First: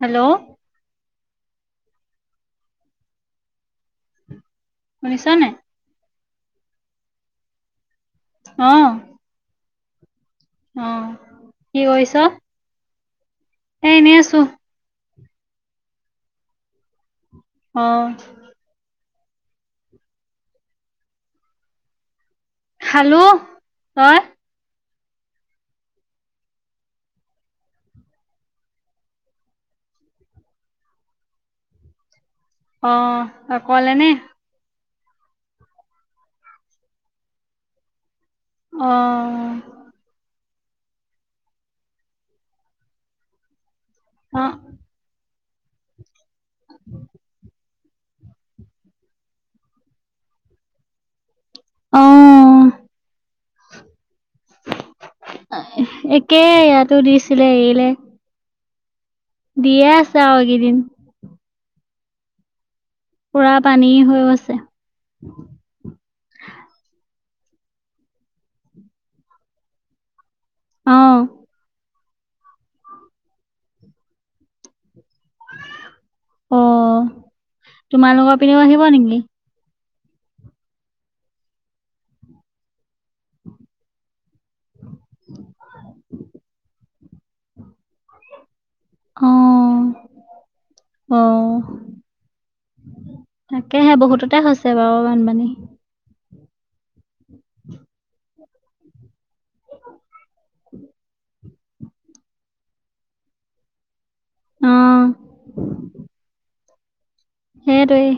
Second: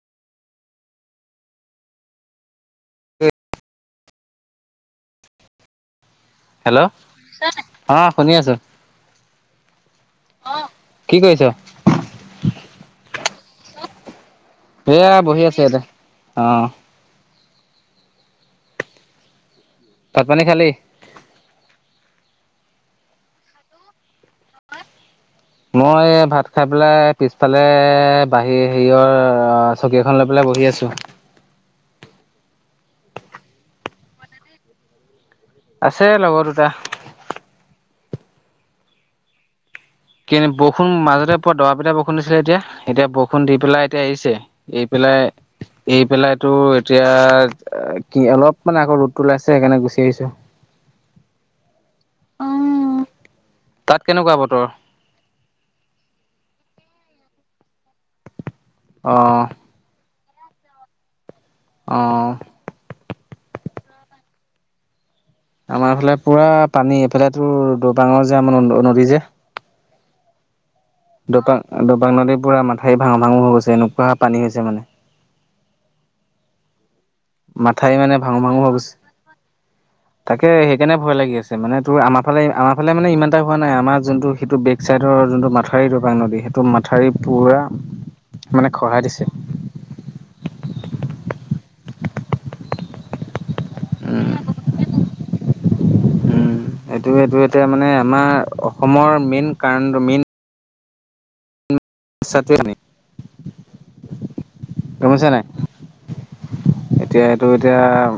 Hello, শুনিছা নাই? Hello, অহ শুনি আছো। অহ, কি কৰিছ কি কৰিছা? এ এনেই আছো। এয়া বহি আছে ইয়াতে অহ। অহ। ভাত পানী খালি? খালো তই? মই ভাত খাই পেলাই পিছফালে বাহী হেৰিয়ৰ অ', চকী এখন লৈ পেলাই বহি আছো। [inaudible] অহ, অকলে নে? আছে লগৰ দুটা। অহ কি বৰষুণ মাজতে পোৱা দবা-পিটা বৰষুণ দিছিলে এতিয়া-এতিয়া বৰষুণ দি পেলাই এতিয়া অ এৰিছে, এই পেলাই, এই পেলাই তো এতিয়া এ কি অলপ মানে আকৌ ৰ'দটো ওলাইছে সেইকাৰণে গুচি আহিছো। অ তাত কেনেকুৱা বতৰ [inaudible] একে ইয়াতো দিছিলে এৰিলে। অহ। চাও এইকেইদিন অহ পুৰা পানী হৈও আছে। আমাৰফালে পুৰা পানী, এইফালে তো দবাঙৰ যে আমাৰ নদী যে। অ দপা- দপাং নদীৰ পুৰা মাথাউৰি ভাঙো-ভাঙো হৈ গৈছে এনেকুৱা পানী হৈছে মানে। অহ, মাথাউৰি মানে তোমালোকৰ ভাঙো ভাঙো পিনেও হৈ আহিব গৈছে। নেকি? তাকে সেইকাৰণে ভয় লাগি আছে মানে তোৰ আমাৰ ফালে-আমাৰ ফালে মানে ইমান এটা হোৱা নাই, আমাৰ যোনটো সেইটো বেক-চাইডৰ যোনটো মাথাউৰি দৰপাং নদী, সেইটো মাথাউৰি পুৰা মানে খহাই দিছে। অহ। তাকেহে উম বহুততে হৈছে বাৰু বানপানী। উম, এইটো ইটো এতিয়া মানে আমাৰ অসমৰ মেইন কাৰণটো মেইন [inaudible] অ [unintelligible] গম পাইছা নাই? এতিয়া, এইটো এতিয়া সেইটোৱেই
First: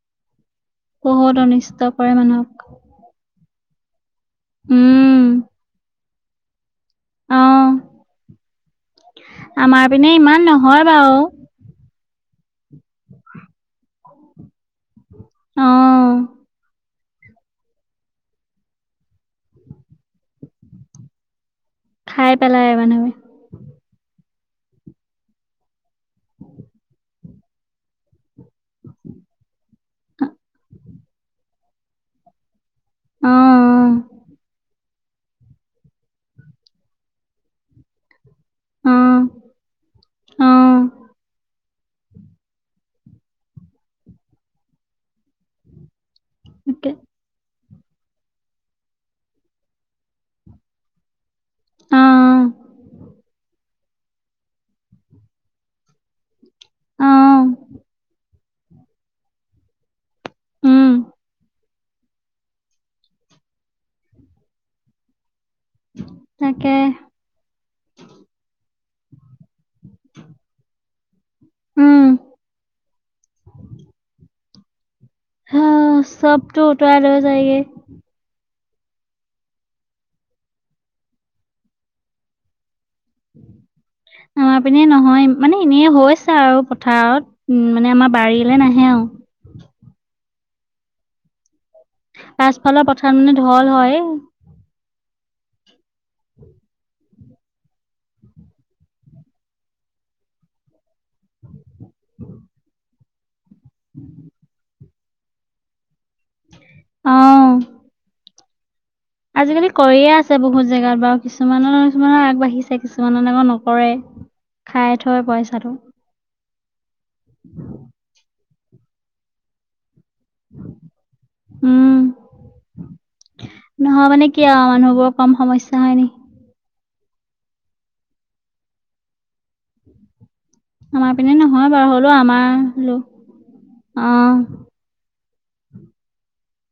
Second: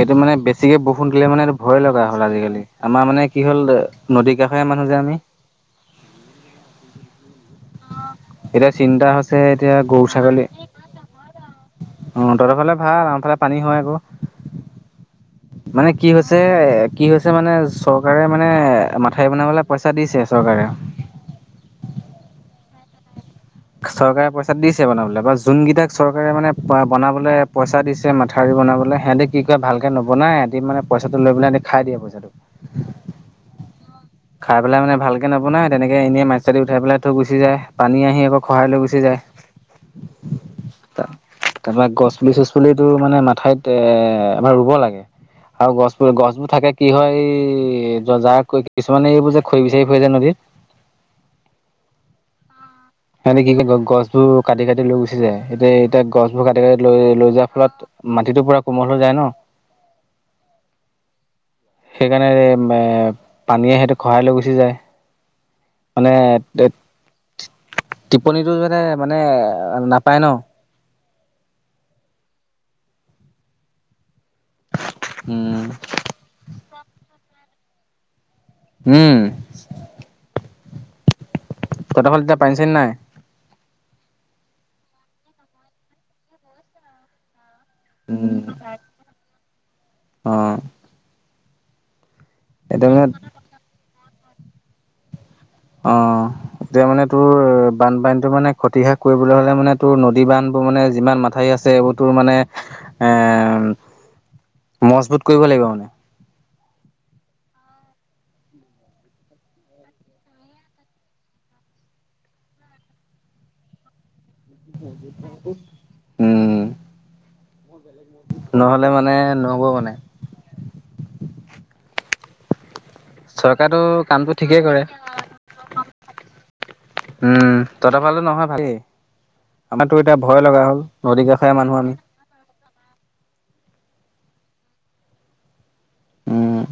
এইটো মানে বেছ বেছিকে বৰষুণ দিলে বহুত মানে এইটো অনিষ্ট ভয় লগা কৰে হ'ল মানুহক আজিকালি আমাৰ মানে কি হ'ল নদী কাষৰিয়া মানুহ যে আমি। উম, অ' এতিয়া চিন্তা হৈছে এতিয়া আমাৰ পিনে ইমান গৰু-ছাগলী নহয় বাৰু। অহ, তহতৰফালে ভাল আমাৰ ফালে পানী হয় আকৌ, মানে কি অ' হৈছে কি হৈছে মানে, চৰকাৰে মানে মাথাউৰি বনাবলৈ পইচা দিছে চৰকাৰে খাই পেলাই মানহে। চৰকাৰে পইচা দিছে বনাবলে বা যোনকেইটাক চৰকাৰে মানে বনাবলে পইচা দিছে মাথাউৰি বনাবলৈ সিহঁতেতি কি কয় ভালকে নবনাই, সহঁতি মানে পইচাটো লৈ পেলাই খাই দিয়ে পইচাটো। অ' খাই পেলাই মানে ভালকৈ নবনাই, তেনেকে এনেই মাটি-চাটি উঠাইপেলাই থৈ গুচি যায়। পানী আহি আকৌ খহাই লৈ গুচি যায়। অ' অ' অ' তাৰপৰা গছ-পুলি চছ পুলি তো মানে মাথাইত এ এবাৰ ৰুব লাগে, আৰু গছ গছবোৰ থাকে কি তাকে হয়, এই য যাৰ কিছুমানে এইবোৰ যে খৰি বিচাৰি ফুৰে যে নদীত। আহ' সিহতি কি কয় গছ গছোৰ কাটি কাটি লৈ গুচি যায়, এতিয়া গছ- বোৰ কাটি-কাটি লৈ লৈ যোৱাৰ অ' ফলত মাটিটো পুৰা কোমল হৈ যায় ন। উম, সেইকাৰণে এ পানীয়ে সৈইটো খহাই লৈ গুচি যায়। মানে' তাকে টিপনীটো যাতে মানে নাপায় ন। উম' উম হা' চবটো উটোৱাই হৈ যায়গে। উম' ত'হত ফালে এতিয়া পানী-চানি নাই? আমাৰ পিনে নহয়, মানে এনেই হৈছে আৰু পথাৰত। উম' মানে আমাৰ বাৰীলৈ নাহে আৰু। অহ পাছফালৰ পথাৰত মানে ঢল হয়। অহ' এতিয়া মানে তোৰ বানপানী তটো মানে ক্ষতি হ্ৰাস কৰিবলৈ হলে মানে তোৰ নদী বান্ধবোৰ মানে যিমান মাথা আছে এইবোৰ তোৰ মানে এ উম মজবুত কৰিব লাগিব মানে অ আজিকালি কৰিয়ে আছে বহুত জেগাত বাৰু কিছুমানৰ কিছুমানৰ আগবাঢ়িছে কিছুমানে আকৌ নকৰে খাই থৈ পইচাটো উম নহলে মানে নহব মানে উম চৰকাৰেতো নহয় মানে কামটো কি ঠিকেই আৰু কৰে মানুহবোৰৰ কম সমস্যা হয় নি উম তহঁতৰ ফালে নহয় ভালেই আমাৰ তো এতিয়া ভয় লগা হ'ল আমাৰ নদী পিনে কাষৰীয়া নহয় মানুহ বাৰু আমি হলেও আমাৰ আহ উম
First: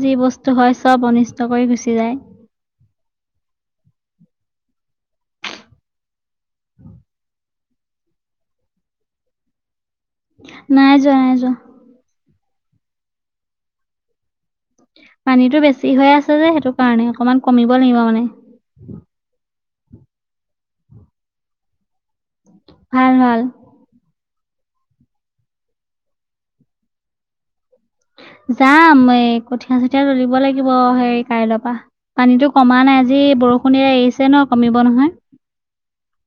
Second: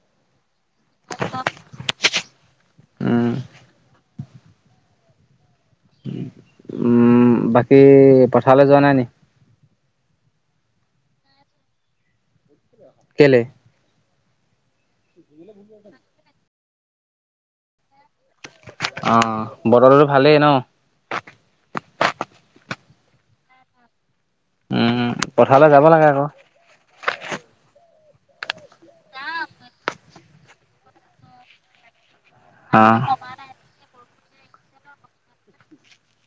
যি বস্তু হয় চব অনিষ্ট কৰি গুচি যায়। উম উম বাকী পথাৰলৈ যোৱা নাই নি নাই যোৱা নাই যোৱা। কেলে পানীতটো বেছি হৈ আছে যে সেইটো কাৰণে অকনমান কমিব লাগিব মানে। অ বতৰতো ভালেই ন ভাল ভাল উম পথাৰলৈ যাব লাগে আক যাম এই কঠীয়া চঠীয়া তোলিব লাগিব সেই কাইলৈৰ পৰা পানীতো কমা অ নাই আজি বৰষুণ এৰিছে ন কমিব নহয়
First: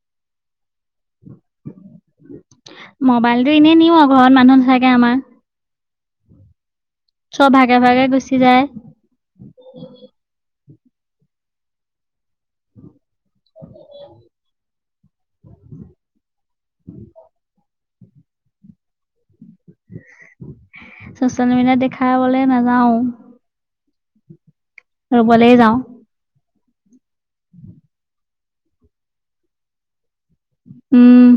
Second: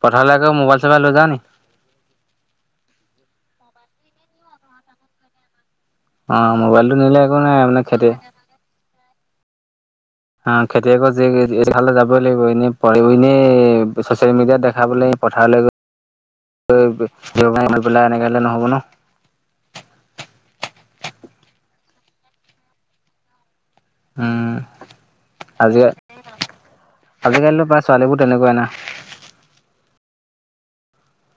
পথাৰলে মোবাইল চোবাইল লৈ যাও নি। মোবাইলতটো এনেই নিও ঘৰত মানুহ নাথাকে আমাৰ। অ মোবাইলটো নিলে একো চব নাই মানে ভাগে ভাগে খেতি গুচি যায়। অ খেতিয়কৰ জীয়েক এইফালে যাবই লাগিব এনেই বহি এনেই চচিয়েল মিডিয়াত দে দে খাবলৈ পথাৰলৈ গৈ পেলাই এনেক হলে নহ'ব ন চচিয়েল মিডিয়াত দেখাবলে নাযাও। উম। ৰুবলে যাওঁ। আজিকালিটো প্ৰায় ছোৱালীবোৰ তেনেকুৱাই না। উম।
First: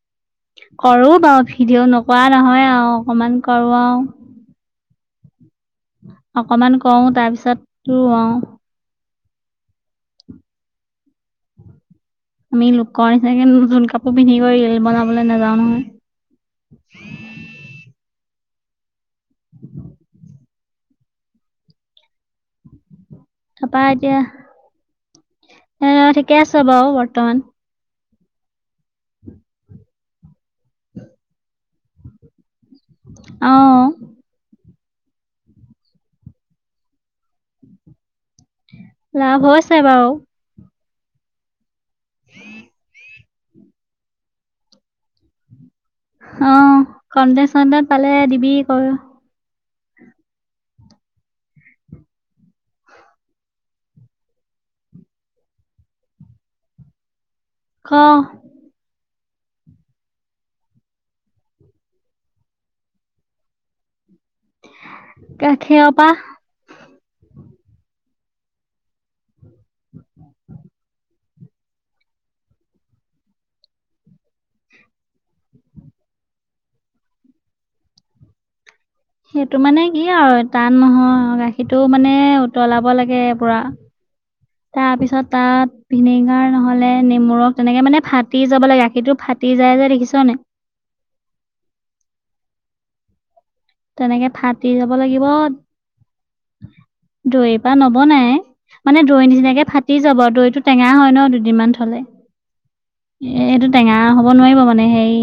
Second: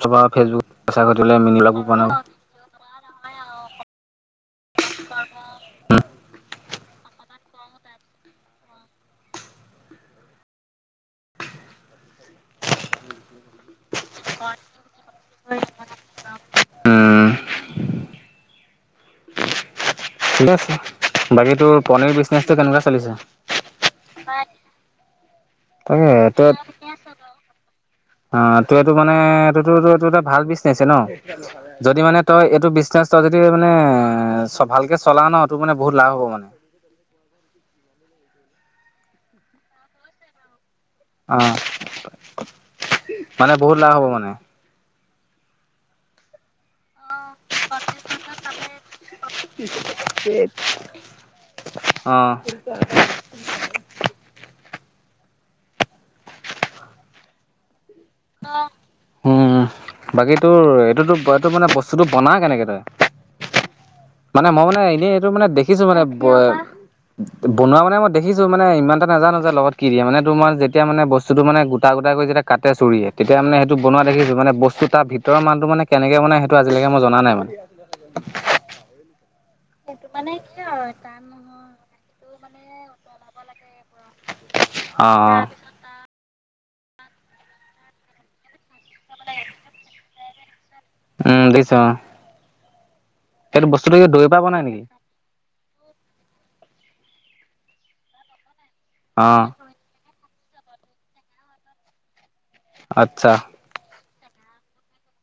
চবৰ ফেচবুক পইচা কৰো ঘটিবলৈ বাৰু মিনি ব্লগ ভিডিঅ' বনাব নকৰা নহয় আও অকমান কৰো আও। [unintelligible] অকমান কৰওঁ তাৰপিছতো অ আমি লোক কৰ নিচিনাকে নতুন কাপোৰ পিন্ধিব ৰিল বনাবলৈ নাযাওঁ নহয়। উম [unintelligible] ঠিক আছে, বাকী তোৰ পনিৰ বিজনেছটো কেনেকুৱা চলিছে? তাৰাপা এতিয়া তাকে এ ঠিকে তই আছে বাৰু বৰ্তমান। অ তই এইটো মানে এই তটো ত এইটো এটা ভাল বিচনেছে ন, যদি মানে তই এইটো [unintelligible] যদি অ মনে এ সব ভালকে চলা ন সেইটো মানে বহুত লাভ হ'ব মানে। লাভ হৈছে বাৰু। অ মানে বহুত লাভ হ'ব মানে। অ খন্তে চন্তত পালে দিবি কৰ অ [unintelligible] ক! উম বাকী তোৰ এইটোতো এইটো মানে বস্তুটো বনা কেনেকে তই? মানে মই মানে এনেই এইটো মানে দেখিছো গাখীৰৰ মানে পৰা ব বনোৱা মানে মই দেখিছো মানে ইমান এ নাজানোয যে লগত কি দিয়ে মানে তোমাৰ যেতিয়া মানে বস্তু বস্তুটো মানে গোটা গোটাকৈ যেতি কাতে চুৰিয় তেতি মানে সেইটো বনোৱা দেখছোঁ মানে বস্তুৰ ভিতৰ মালটো মানে কেনেকে াই সেইটো আজিলকে মই জনা নাই মানে। [unintelligible] সেইটো মানে কি আৰু টান নহয় গাখীৰটো মানে উতলাব লাগে পুৰা। তাৰ অ', পিছত অ', তাত পিনে খাৰ নহলে নেমুৰক তেনেকে মানে ফাটি যাব লাগে। গখীৰটো ফাটি যায় যে দেখিছ নাই? উম দেখিছোঁ অ। সেইটো বস্তুটো কি দৈ তেনেকে পৰা বনাই ফাটি নেকি? যাব লাগিব। দৈৰ পৰা নবনে মানে দৈ অ', নিচিনাকে ফাটি যাব দৈ টো টেঙা হয় ন দুদিনমান থলে। আচ্ছা এ এইটো টেঙা হব নোৱাৰিব মানে হেই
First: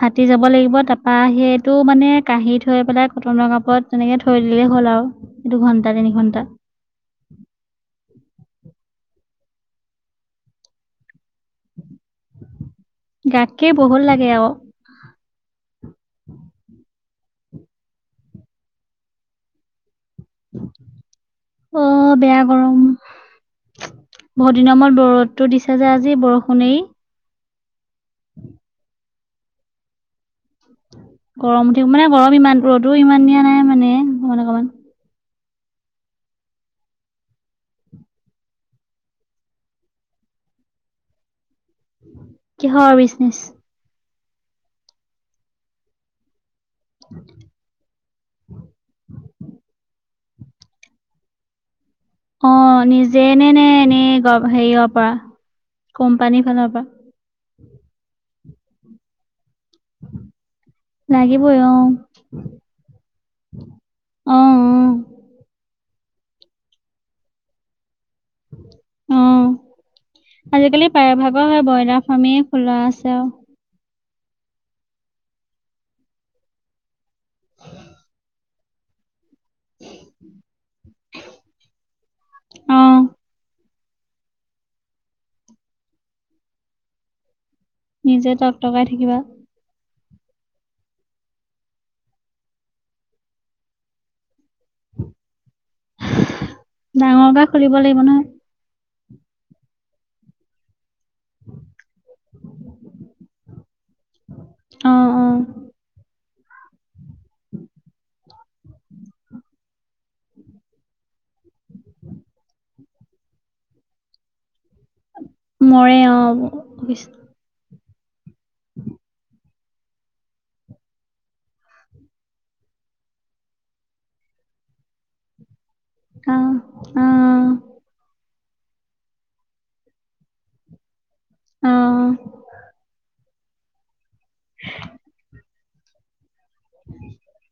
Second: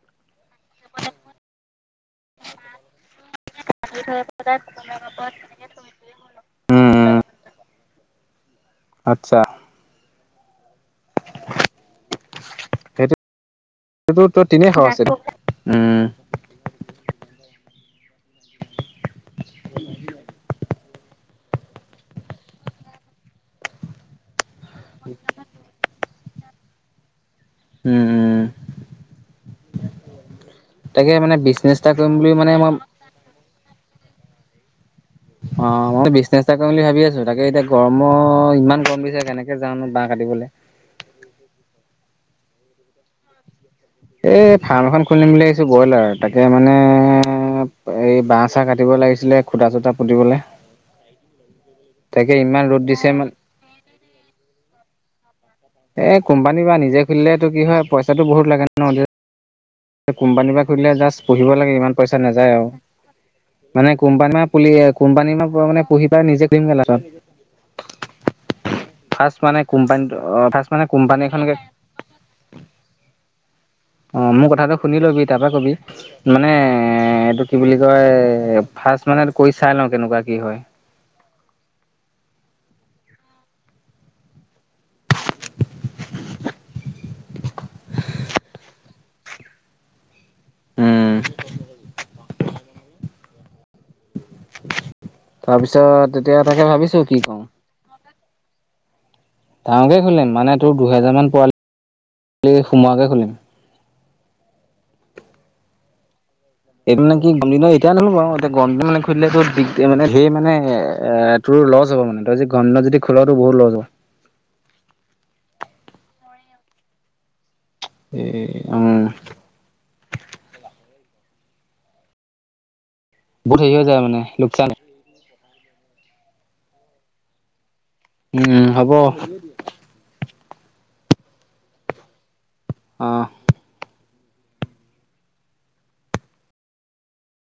ফাতি যাব লাগিব, তাৰপা সেইটো মানে কাঁহী থৈ পেলাই কটনৰ কাপত তেনেকে থৈ দিলেই হ'ল আৰু এই দুঘন্টা তিনি ঘন্টা। উম, [unintelligible] আচ্ছা। সেইটো গাখীৰ বহুত স লাগে [unintelligible] ত আকৌ তিনেই সহজ উম অ বেয়া গৰম। বহুত দিনৰ মূৰত ৰদটো দিছে যে আজি বৰষুণে এৰি। উম উম। তাকে মানে গৰম বিজনেছ এটা উঠিক মানে কৰিম বুলি গৰম ইমান মই ৰ'দো ইমান দিয়া নাই মানে অকমান অকমান। অ মই বিজনেচ এটা কৰিম বুলি ভাবি আছো। তাকে এতিয়া গৰম ইমান গম দিছে কেনেকে যাওঁ জানো বাঁহ কাটিবলে। কিহৰ বিজনেচ? এই ফাৰ্ম এখন খুলিম বুলি ভাবিছো ব্ৰইলাৰ তাকে। এয়া মানে এই বাঁহ চাহ কাটিব লাগিছিলে খুটা চুটা পুতিবলে। তাকে অ ইমান ৰ'দ দিছে নিজে মানে নে নে এনেই হেৰি পৰা? এ কোম্পানীৰ কোম্পানী ফালৰ বা পৰা নিজে খুলিলেতেটো কি হয় পইচাটো বহুত লাগে ন ন, কোম্পানীৰ পৰা খুলিলে জাষ্ট পুহিব লাগিবই অ লাগে ইমান পইচা নাযায় আও। মানে অ কোম্পানী পুলি অ কোম্পানী মা মানে পুহি পাই নিজে পোহিম গে লাচতত [unintelligible] অ ফাৰ্ষ্ট মানে আজিকালি কোম্পানী প্ৰায়ভাগৰ এখনকে হয় ব্ৰইলাৰ ফাৰ্মেই খোলা আছে আৰু অ মোৰ কথাটো শুনি লবি তাৰপা কবি মানে এ এইটো কি বুলি কয় ফাৰ্ষ্ট মানে কৈ চাই লওঁ কেনেকুৱা কি হয় আহ নিজে টকটকাই থাকিবা উম তাৰপিছত এতিয়া তাকে ভাবিছো কি কওঁ ডাঙৰকে খুলিব লাগিব নহয় ডাঙকে খুলিম মানে তোৰ দুহেজাৰ মান পোৱালি সোমোৱাকে খুলিম অহ অহ এই মানে কি গৰম দিনত এয়াই আনিবলৈ বাওঁ এ গৰম দিনত খুলিলে মানে টোৰ মানে এ তোৰ লছ হ'ব মানে তই যে গৰম যদি খোল বহুত লছ হ'ব মৰে অ এ অ বহুত হেৰী হৈ যায় মানে লোকচান আহ আহ উম হব অ অঁ [unintelligible] [unintelligible]